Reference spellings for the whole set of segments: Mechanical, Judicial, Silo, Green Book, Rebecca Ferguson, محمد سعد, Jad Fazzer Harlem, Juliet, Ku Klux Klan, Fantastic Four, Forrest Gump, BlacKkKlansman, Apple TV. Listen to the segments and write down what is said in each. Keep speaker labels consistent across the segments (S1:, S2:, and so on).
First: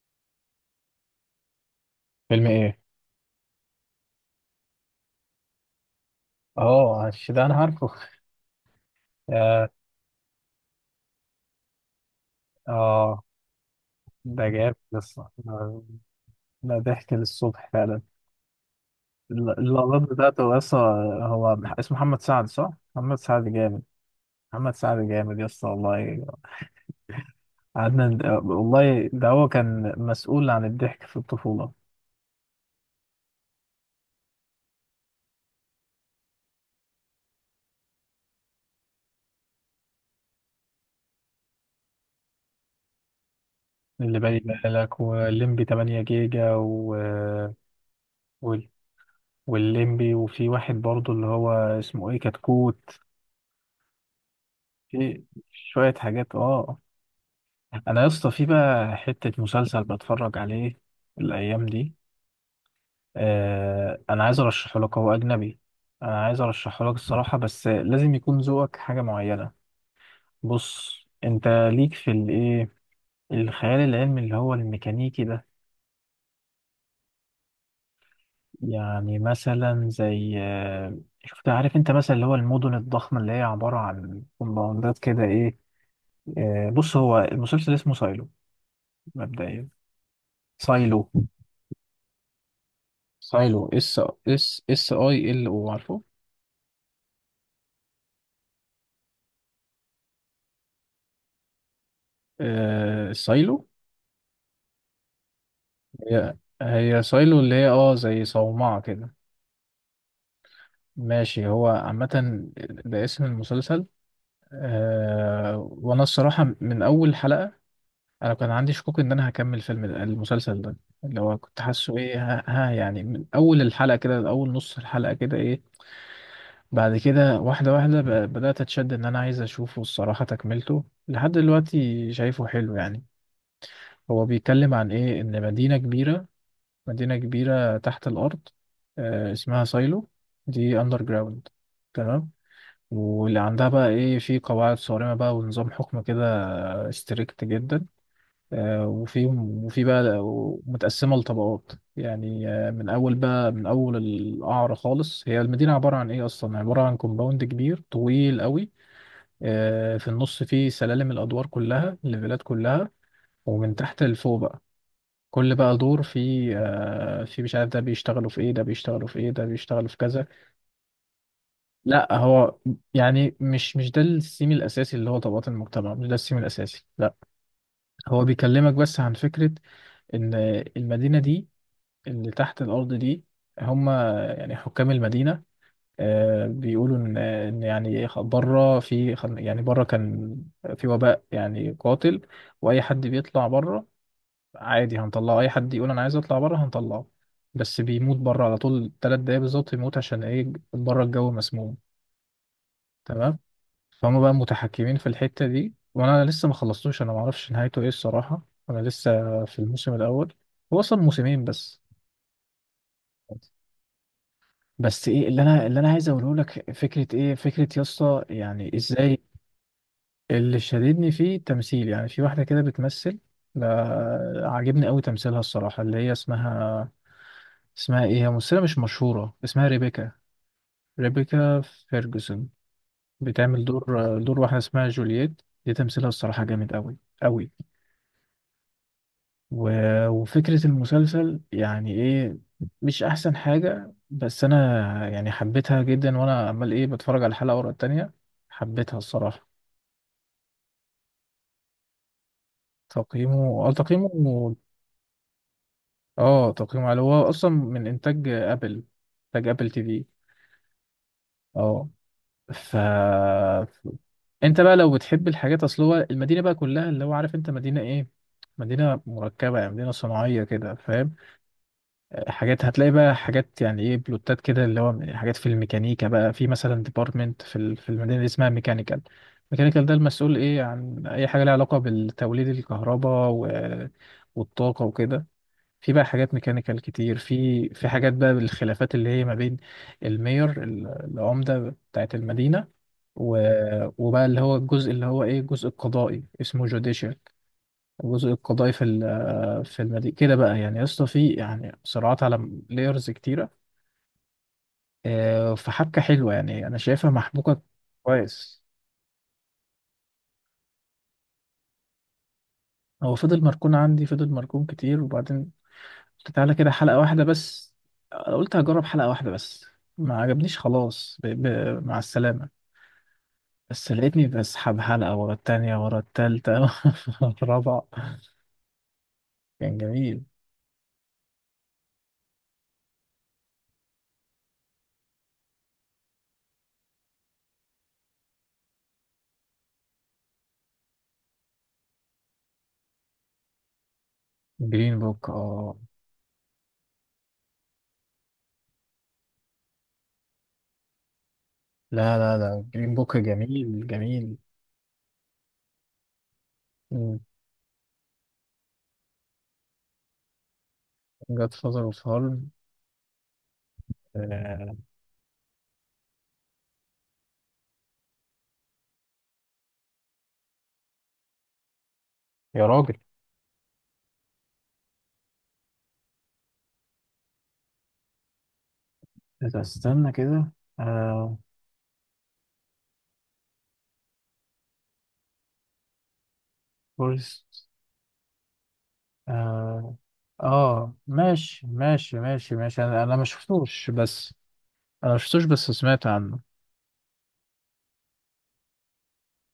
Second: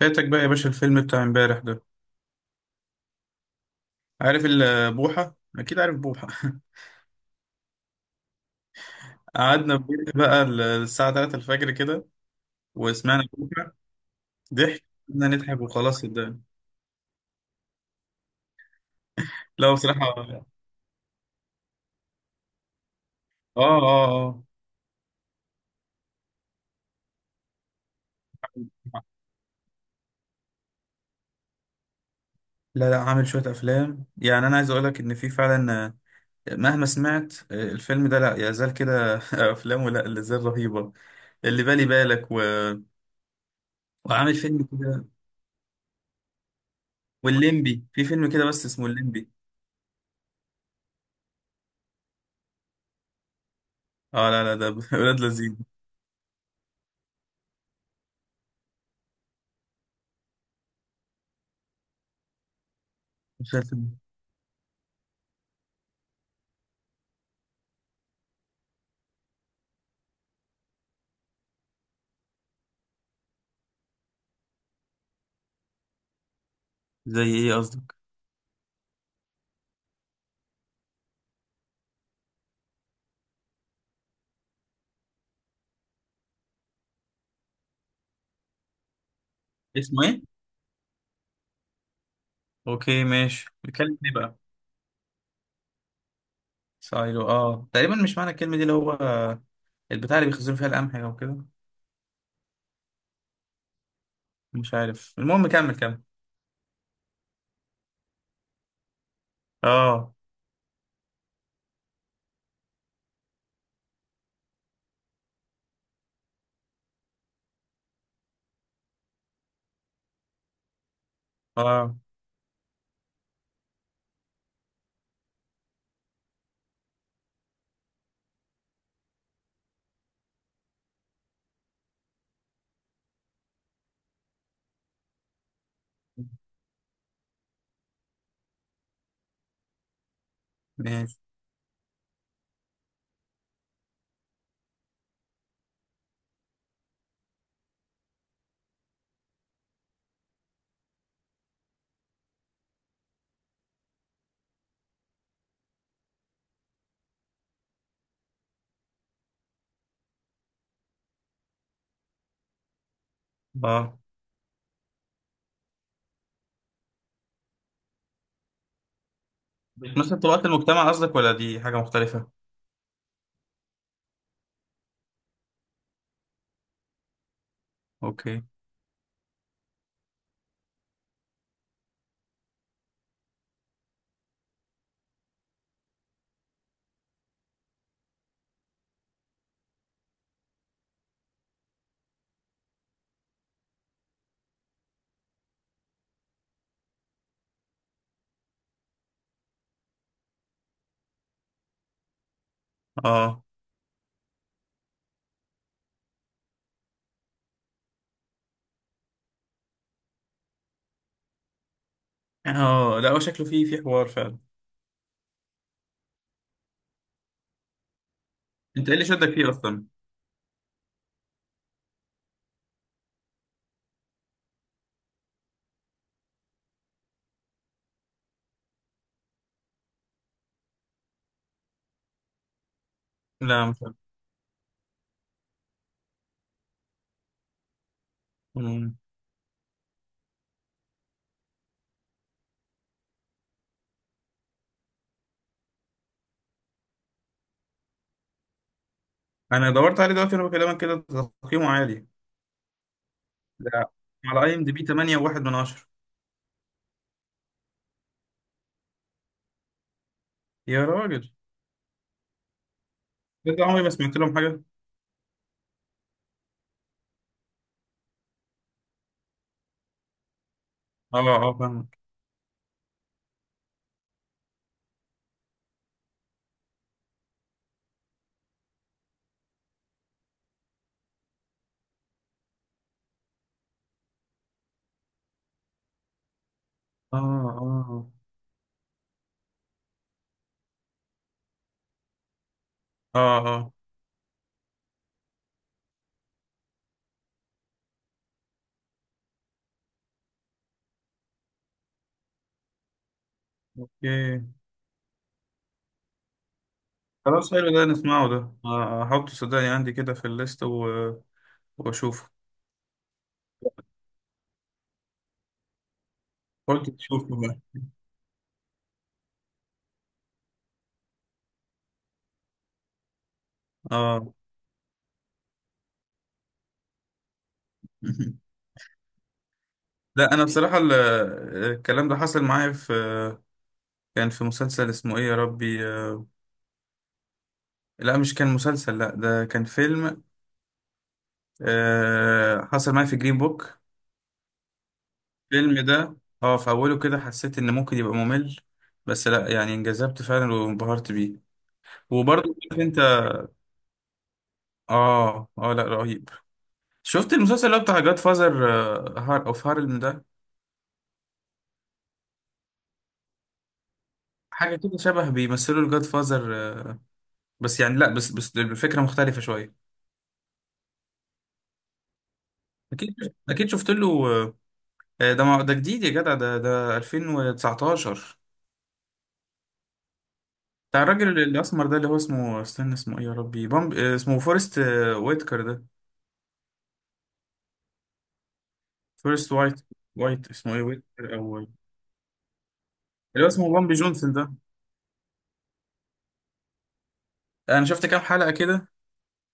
S1: فاتك بقى يا باشا الفيلم بتاع امبارح ده.
S2: فيلم ايه؟
S1: عارف بوحة، اكيد عارف بوحة.
S2: اه ده انا عارفه. يا-
S1: قعدنا في بيت بقى الساعة 3 الفجر كده وسمعنا
S2: اه
S1: بوحة
S2: ده جامد
S1: ضحك.
S2: لسه
S1: قعدنا نضحك
S2: ده.
S1: وخلاص صدقني.
S2: ده ضحك للصبح فعلا.
S1: لا
S2: اللقطات
S1: بصراحة اه
S2: بتاعته لسه. هو اسمه محمد سعد صح؟ محمد سعد
S1: اه
S2: جامد.
S1: اه.
S2: محمد سعد جامد يسطا والله. قعدنا والله، ده هو كان مسؤول عن الضحك في الطفولة،
S1: لا لا، عامل شوية افلام، يعني انا عايز اقول لك ان في فعلا، مهما سمعت، الفيلم ده لا يزال كده. افلامه لا زال رهيبة. اللي بالي بالك و...
S2: اللي
S1: وعامل
S2: بالي
S1: فيلم
S2: بالك،
S1: كده.
S2: والليمبي 8 جيجا
S1: والليمبي في فيلم كده بس
S2: وال...
S1: اسمه الليمبي.
S2: والليمبي. وفي واحد برضه اللي هو اسمه ايه، كتكوت.
S1: اه، لا لا ده ولاد
S2: في
S1: لذيذ.
S2: شوية حاجات، اه. انا يا اسطى في بقى حته مسلسل بتفرج عليه الايام دي.
S1: مش عارف.
S2: انا عايز ارشحه لك، هو اجنبي. انا عايز ارشحه لك الصراحه، بس لازم يكون ذوقك حاجه معينه. بص، انت ليك في الايه، الخيال العلمي اللي هو الميكانيكي ده.
S1: زي ايه قصدك؟
S2: يعني مثلا زي شفت، عارف انت مثلا اللي هو المدن الضخمه اللي هي عباره عن كومباوندات كده ايه. بص، هو المسلسل اسمه سايلو، مبدئيا.
S1: اسمه ايه؟
S2: سايلو.
S1: اوكي ماشي،
S2: سايلو
S1: بيتكلم
S2: اس،
S1: ايه بقى؟
S2: اس اي ال او، عارفه.
S1: سايلو، اه تقريبا مش معنى الكلمة دي اللي هو البتاع اللي بيخزنوا فيها القمح او كده.
S2: سايلو.
S1: مش عارف المهم كمل كمل.
S2: هي هي سايلو اللي هي زي صومعة كده.
S1: اه.
S2: ماشي، هو عامة ده اسم المسلسل. وانا الصراحة من اول حلقة، انا كان عندي شكوك ان انا هكمل المسلسل ده، اللي هو كنت
S1: اه
S2: حاسه ايه، ها، يعني من اول الحلقة كده، اول نص الحلقة كده ايه. بعد كده، واحدة واحدة، بدأت اتشد ان انا عايز اشوفه الصراحة، تكملته لحد دلوقتي شايفه حلو يعني. هو بيتكلم عن ايه، ان مدينة كبيرة، مدينة كبيرة تحت الأرض، اسمها سايلو، دي أندر
S1: ماشي.
S2: جراوند. تمام. واللي عندها بقى إيه، في قواعد صارمة بقى ونظام حكم كده ستريكت جدا. وفي بقى متقسمة لطبقات يعني، من أول بقى من أول القعر خالص، هي المدينة عبارة عن إيه، أصلا عبارة عن كومباوند كبير طويل قوي. في النص فيه سلالم، الأدوار كلها، الليفلات كلها، ومن
S1: اه.
S2: تحت لفوق بقى. كل بقى دور في مش عارف، ده بيشتغلوا في ايه، ده بيشتغلوا في ايه، ده بيشتغلوا في
S1: نفس
S2: كذا.
S1: طبقات المجتمع قصدك ولا دي حاجة
S2: لا،
S1: مختلفة؟
S2: هو يعني مش ده السيم الاساسي، اللي هو طبقات المجتمع مش ده السيم الاساسي، لا. هو
S1: اوكي.
S2: بيكلمك بس عن فكرة، ان المدينة دي، اللي تحت الارض دي، هم يعني حكام المدينة، بيقولوا ان يعني بره في، يعني بره كان في وباء يعني قاتل، واي حد بيطلع بره عادي هنطلعه، اي حد يقول انا عايز اطلع بره هنطلعه، بس بيموت بره على طول، تلات دقايق بالظبط يموت، عشان ايه، بره الجو مسموم. تمام.
S1: اه
S2: فهم بقى متحكمين في الحتة دي، وانا لسه ما خلصتوش، انا ما اعرفش نهايته ايه الصراحة، انا لسه في الموسم الاول، هو اصلا موسمين بس.
S1: اه. لا هو شكله فيه حوار فعلا.
S2: بس ايه اللي انا عايز اقوله لك، فكرة ايه، فكرة يا اسطى يعني
S1: انت ايه اللي
S2: ازاي.
S1: شدك فيه اصلا؟
S2: اللي شددني فيه تمثيل، يعني في واحدة كده بتمثل، عاجبني قوي تمثيلها الصراحة، اللي هي اسمها، اسمها ايه، هي ممثلة مش مشهورة، اسمها ريبيكا. ريبيكا فيرجسون. بتعمل
S1: لا مش عارف.
S2: دور واحدة اسمها جولييت، دي تمثيلها الصراحة جامد أوي، أوي.
S1: مم.
S2: و... وفكرة المسلسل يعني ايه، مش أحسن حاجة، بس أنا يعني حبيتها جدا، وأنا عمال ايه بتفرج على الحلقة ورا التانية. حبيتها الصراحة.
S1: انا دورت عليه دلوقتي وانا بكلمك كده. تقييمه عالي.
S2: تقييمه اه
S1: لا،
S2: تقييمه
S1: على اي ام دي بي 8 وواحد من عشرة.
S2: اه، تقييمه على، هو أصلا من إنتاج أبل، إنتاج أبل تي في.
S1: يا راجل،
S2: اه. ف
S1: ده عمري ما سمعت لهم
S2: انت
S1: حاجة.
S2: بقى لو بتحب الحاجات، اصل هو المدينه بقى كلها اللي هو عارف انت مدينه ايه، مدينه مركبه يعني، مدينه صناعيه كده، فاهم.
S1: اه اه فاهم.
S2: حاجات هتلاقي بقى، حاجات يعني ايه، بلوتات كده، اللي هو حاجات في الميكانيكا بقى، في مثلا ديبارتمنت في المدينه اللي اسمها ميكانيكال. ميكانيكال ده المسؤول ايه عن اي حاجه لها علاقه بالتوليد الكهرباء والطاقه وكده. في بقى حاجات ميكانيكال كتير،
S1: اه
S2: في حاجات
S1: اه.
S2: بقى بالخلافات اللي هي ما بين المير العمده بتاعت المدينه،
S1: اه
S2: و...
S1: اه.
S2: وبقى اللي هو الجزء اللي هو ايه، الجزء القضائي اسمه جوديشال. الجزء القضائي في المدينة كده بقى، يعني يا اسطى، في يعني صراعات على لايرز كتيرة،
S1: اوكي.
S2: فحبكة حلوة، يعني انا شايفها
S1: خلاص
S2: محبوكة.
S1: حلو ده نسمعه ده،
S2: كويس.
S1: احطه صدقني عندي كده في الليست و... واشوفه.
S2: هو فضل مركون عندي، فضل مركون كتير، وبعدين قلت تعالى كده
S1: قلت
S2: حلقة واحدة
S1: تشوفه بقى.
S2: بس، أنا قلت هجرب حلقة واحدة بس، ما عجبنيش خلاص، مع السلامة. بس
S1: اه.
S2: لقيتني بسحب حلقة ورا التانية، ورا التالتة ورا الرابعة. كان جميل.
S1: لا انا بصراحة الكلام ده حصل معايا في، كان في مسلسل اسمه ايه يا ربي، لا مش كان مسلسل، لا ده كان فيلم. حصل معايا في جرين بوك.
S2: جرين بوك، اه.
S1: الفيلم ده، اه في اوله كده حسيت ان ممكن يبقى ممل، بس لا يعني انجذبت فعلا وانبهرت بيه.
S2: لا لا
S1: وبرضه
S2: لا،
S1: عارف
S2: جرين
S1: انت.
S2: بوك جميل، جميل.
S1: اه اه، لا رهيب. شفت المسلسل اللي هو بتاع جاد فازر، هار اوف هارلم ده؟
S2: جاد فازر اوف هارم.
S1: حاجه كده شبه بيمثلوا الجاد فازر، بس يعني لا، بس الفكره مختلفه شويه.
S2: يا راجل.
S1: اكيد اكيد شفت له، ده ده جديد يا جدع، ده 2019.
S2: إذا استنى كده،
S1: بتاع
S2: آه.
S1: الراجل الاسمر ده اللي هو اسمه، استنى اسمه ايه يا ربي، بامب، اسمه فورست، ويتكر ده.
S2: فورست،
S1: فورست وايت.
S2: آه,
S1: وايت اسمه ايه،
S2: اه،
S1: ويتكر
S2: ماشي
S1: او.
S2: ماشي ماشي ماشي، انا ما
S1: اللي هو اسمه
S2: شفتوش،
S1: بامبي جونسون
S2: بس
S1: ده.
S2: انا ما شفتوش، بس سمعت عنه.
S1: انا شفت كام حلقه كده،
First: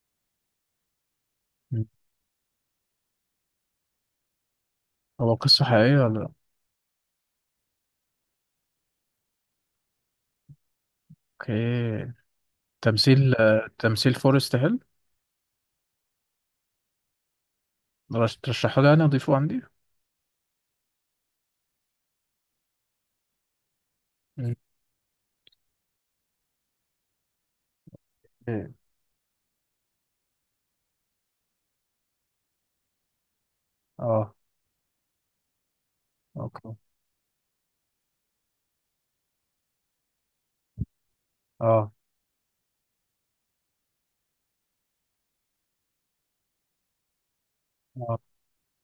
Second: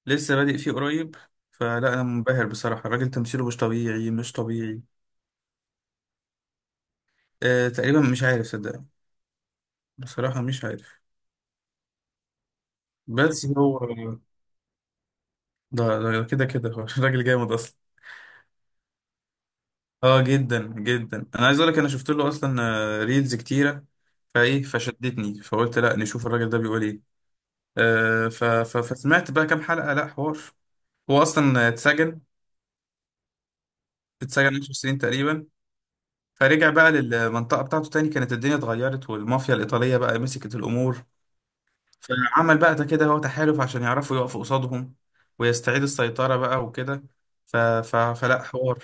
S1: لسه بادئ فيه قريب، فلا
S2: م.
S1: انا منبهر بصراحه، الراجل تمثيله مش طبيعي، مش طبيعي.
S2: هو قصة حقيقية ولا لأ؟
S1: آه تقريبا، مش عارف صدقني، بصراحة مش عارف.
S2: اوكي. تمثيل
S1: بس هو،
S2: فورست هيل.
S1: ده كده كده هو راجل جامد أصلا.
S2: ترشحه لي يعني، اضيفه عندي.
S1: اه جدا جدا، انا عايز اقول لك انا شفت له اصلا، ريلز كتيره،
S2: م.
S1: فايه فشدتني فقلت لا نشوف الراجل ده بيقول ايه. آه، ف
S2: إيه.
S1: ف فسمعت بقى كام حلقه، لا حوار. هو اصلا اتسجن،
S2: اه،
S1: 10 سنين تقريبا. فرجع
S2: اوكي،
S1: بقى للمنطقه بتاعته تاني، كانت الدنيا اتغيرت والمافيا الايطاليه بقى مسكت الامور.
S2: اه،
S1: فعمل بقى ده كده هو تحالف عشان يعرفوا يقفوا قصادهم ويستعيد السيطرة بقى وكده.
S2: اه،
S1: فلا حوار،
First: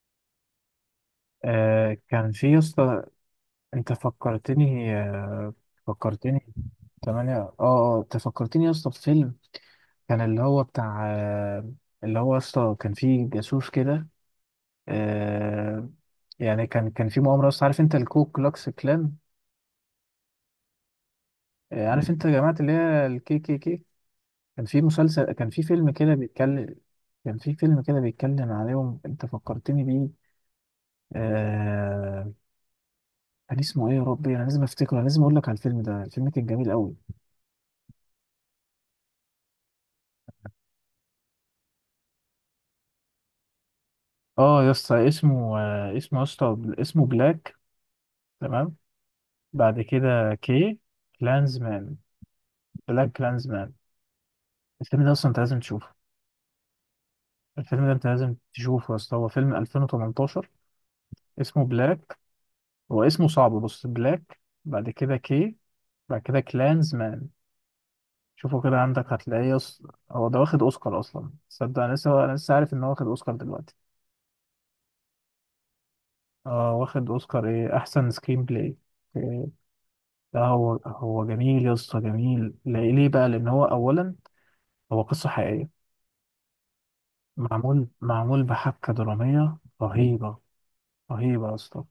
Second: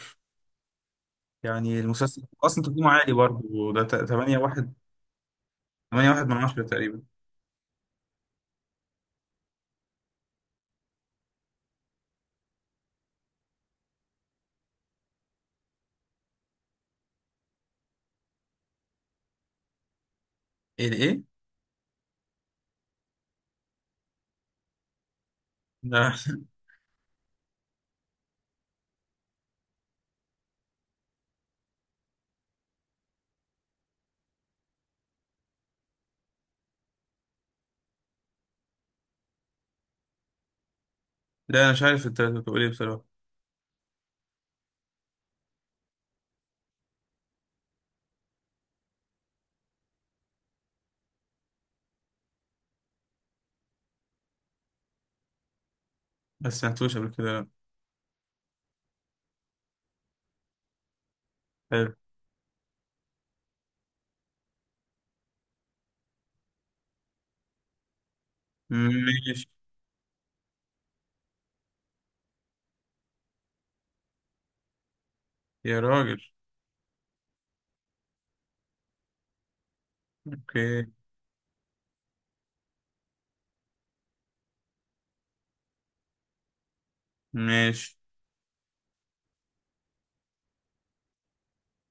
S1: يعني المسلسل
S2: كان في
S1: أصلا تقييمه
S2: يسطا،
S1: عالي برضه ده،
S2: انت
S1: 8 واحد،
S2: فكرتني آه،
S1: 8 واحد من
S2: فكرتني
S1: عشرة تقريبا.
S2: تمانية، اه، اه، انت فكرتني يا اسطى بفيلم، كان اللي هو بتاع، اللي هو يا اسطى كان فيه جاسوس كده. آه، يعني كان في مؤامرة يا اسطى، عارف انت الكو كلوكس كلان،
S1: إيه ده إيه؟
S2: عارف انت يا جماعة اللي هي الـKKK. كان في فيلم كده
S1: لا
S2: بيتكلم، كان في فيلم كده بيتكلم عليهم، انت فكرتني بيه، آه، كان اسمه ايه يا ربي، انا لازم افتكره، انا لازم اقول لك على الفيلم ده، الفيلم كان جميل قوي.
S1: لا أنا مش عارف أنت بتقول إيه بصراحة.
S2: اه يا اسطى اسمه، يا اسطى اسمه بلاك. تمام. بعد كده كي. كلانزمان. بلاك كلانزمان. الفيلم ده اصلا انت لازم تشوفه،
S1: ما سمعتوش قبل كده، لا.
S2: الفيلم ده انت لازم تشوفه يا اسطى، هو فيلم 2018، اسمه
S1: حلو.
S2: بلاك. هو اسمه صعب، بص، بلاك، بعد كده كي، بعد كده كلانزمان. شوفه كده عندك، هتلاقيه
S1: ماشي.
S2: يا اسطى، هو ده واخد اوسكار اصلا، تصدق انا لسه عارف ان هو واخد اوسكار دلوقتي.
S1: يا راجل.
S2: اه، واخد اوسكار ايه، احسن سكرين بلاي. لا، هو
S1: أوكي.
S2: هو جميل يا اسطى، جميل، ليه بقى، لان هو اولا هو قصه حقيقيه، معمول
S1: ماشي.
S2: معمول بحبكه دراميه رهيبه، رهيبه يا اسطى.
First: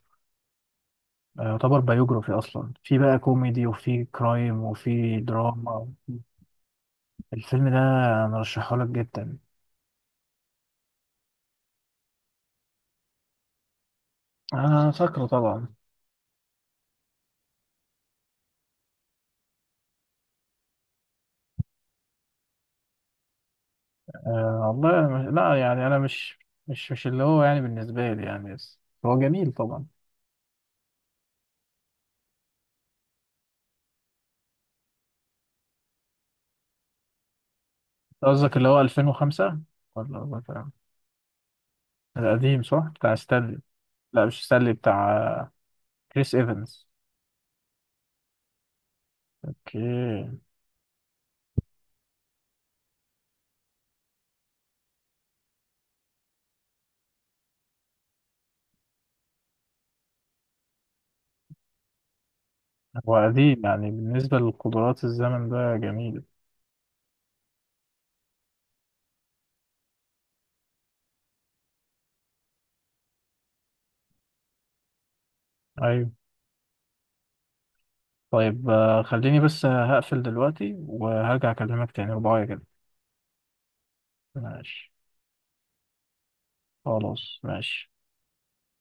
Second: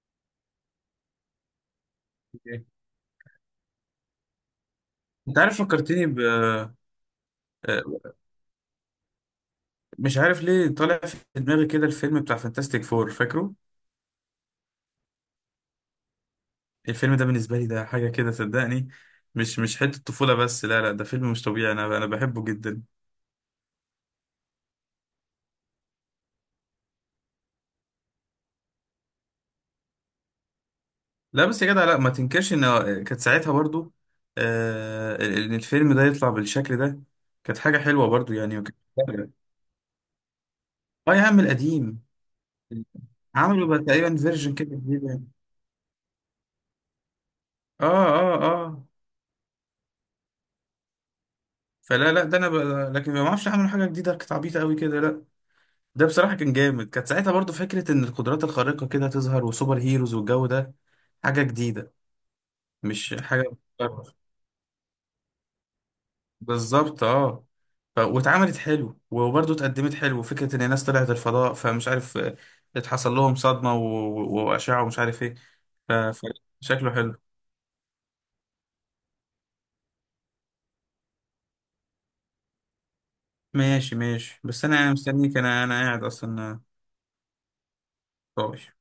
S2: يعتبر بايوجرافي
S1: أوكي.
S2: اصلا، في بقى كوميدي، وفي كرايم، وفي
S1: أنت عارف
S2: دراما.
S1: فكرتني ب...
S2: الفيلم ده
S1: آه،
S2: انا رشحه لك جدا.
S1: مش عارف ليه طالع في دماغي كده الفيلم بتاع فانتاستيك فور فاكره؟
S2: انا فاكره طبعا.
S1: الفيلم ده بالنسبة لي ده حاجة كده صدقني، مش حتة طفولة بس، لا لا ده فيلم مش طبيعي، أنا بحبه جدا.
S2: أه والله، أنا مش... لا، يعني انا مش اللي هو يعني بالنسبه لي يعني، بس هو جميل طبعا.
S1: لا بس يا جدع، لا ما تنكرش إن، كانت ساعتها برضو، آه إن الفيلم ده يطلع بالشكل ده كانت حاجة حلوة برضو
S2: قصدك
S1: يعني،
S2: اللي
S1: وكانت-.
S2: هو
S1: آه.
S2: 2005 ولا
S1: يا عم القديم،
S2: القديم؟ صح، بتاع ستانلي.
S1: عملوا بقى تقريبا
S2: لا، مش
S1: فيرجن
S2: ستانلي،
S1: كده جديد يعني.
S2: بتاع كريس ايفنز.
S1: آه آه آه.
S2: اوكي.
S1: فلا لا ده أنا ب... لكن ما أعرفش، عملوا حاجة جديدة كانت عبيطة قوي كده، لا ده بصراحة كان جامد، كانت ساعتها برضو فكرة إن القدرات الخارقة كده تظهر وسوبر هيروز والجو ده حاجة جديدة، مش
S2: هو
S1: حاجة
S2: قديم يعني،
S1: بتتكرر.
S2: بالنسبة للقدرات الزمن ده جميل.
S1: بالظبط اه. ف... واتعملت حلو، وبرضه اتقدمت حلو فكرة ان الناس طلعت الفضاء، فمش عارف، اتحصل لهم صدمة و... وأشعة ومش عارف ايه. ف...
S2: ايوه.
S1: فشكله حلو.
S2: طيب، خليني بس هقفل دلوقتي وهرجع اكلمك تاني رباية كده.
S1: ماشي ماشي، بس انا
S2: ماشي.
S1: يعني مستنيك، انا قاعد اصلا،
S2: خلاص ماشي.
S1: طوش.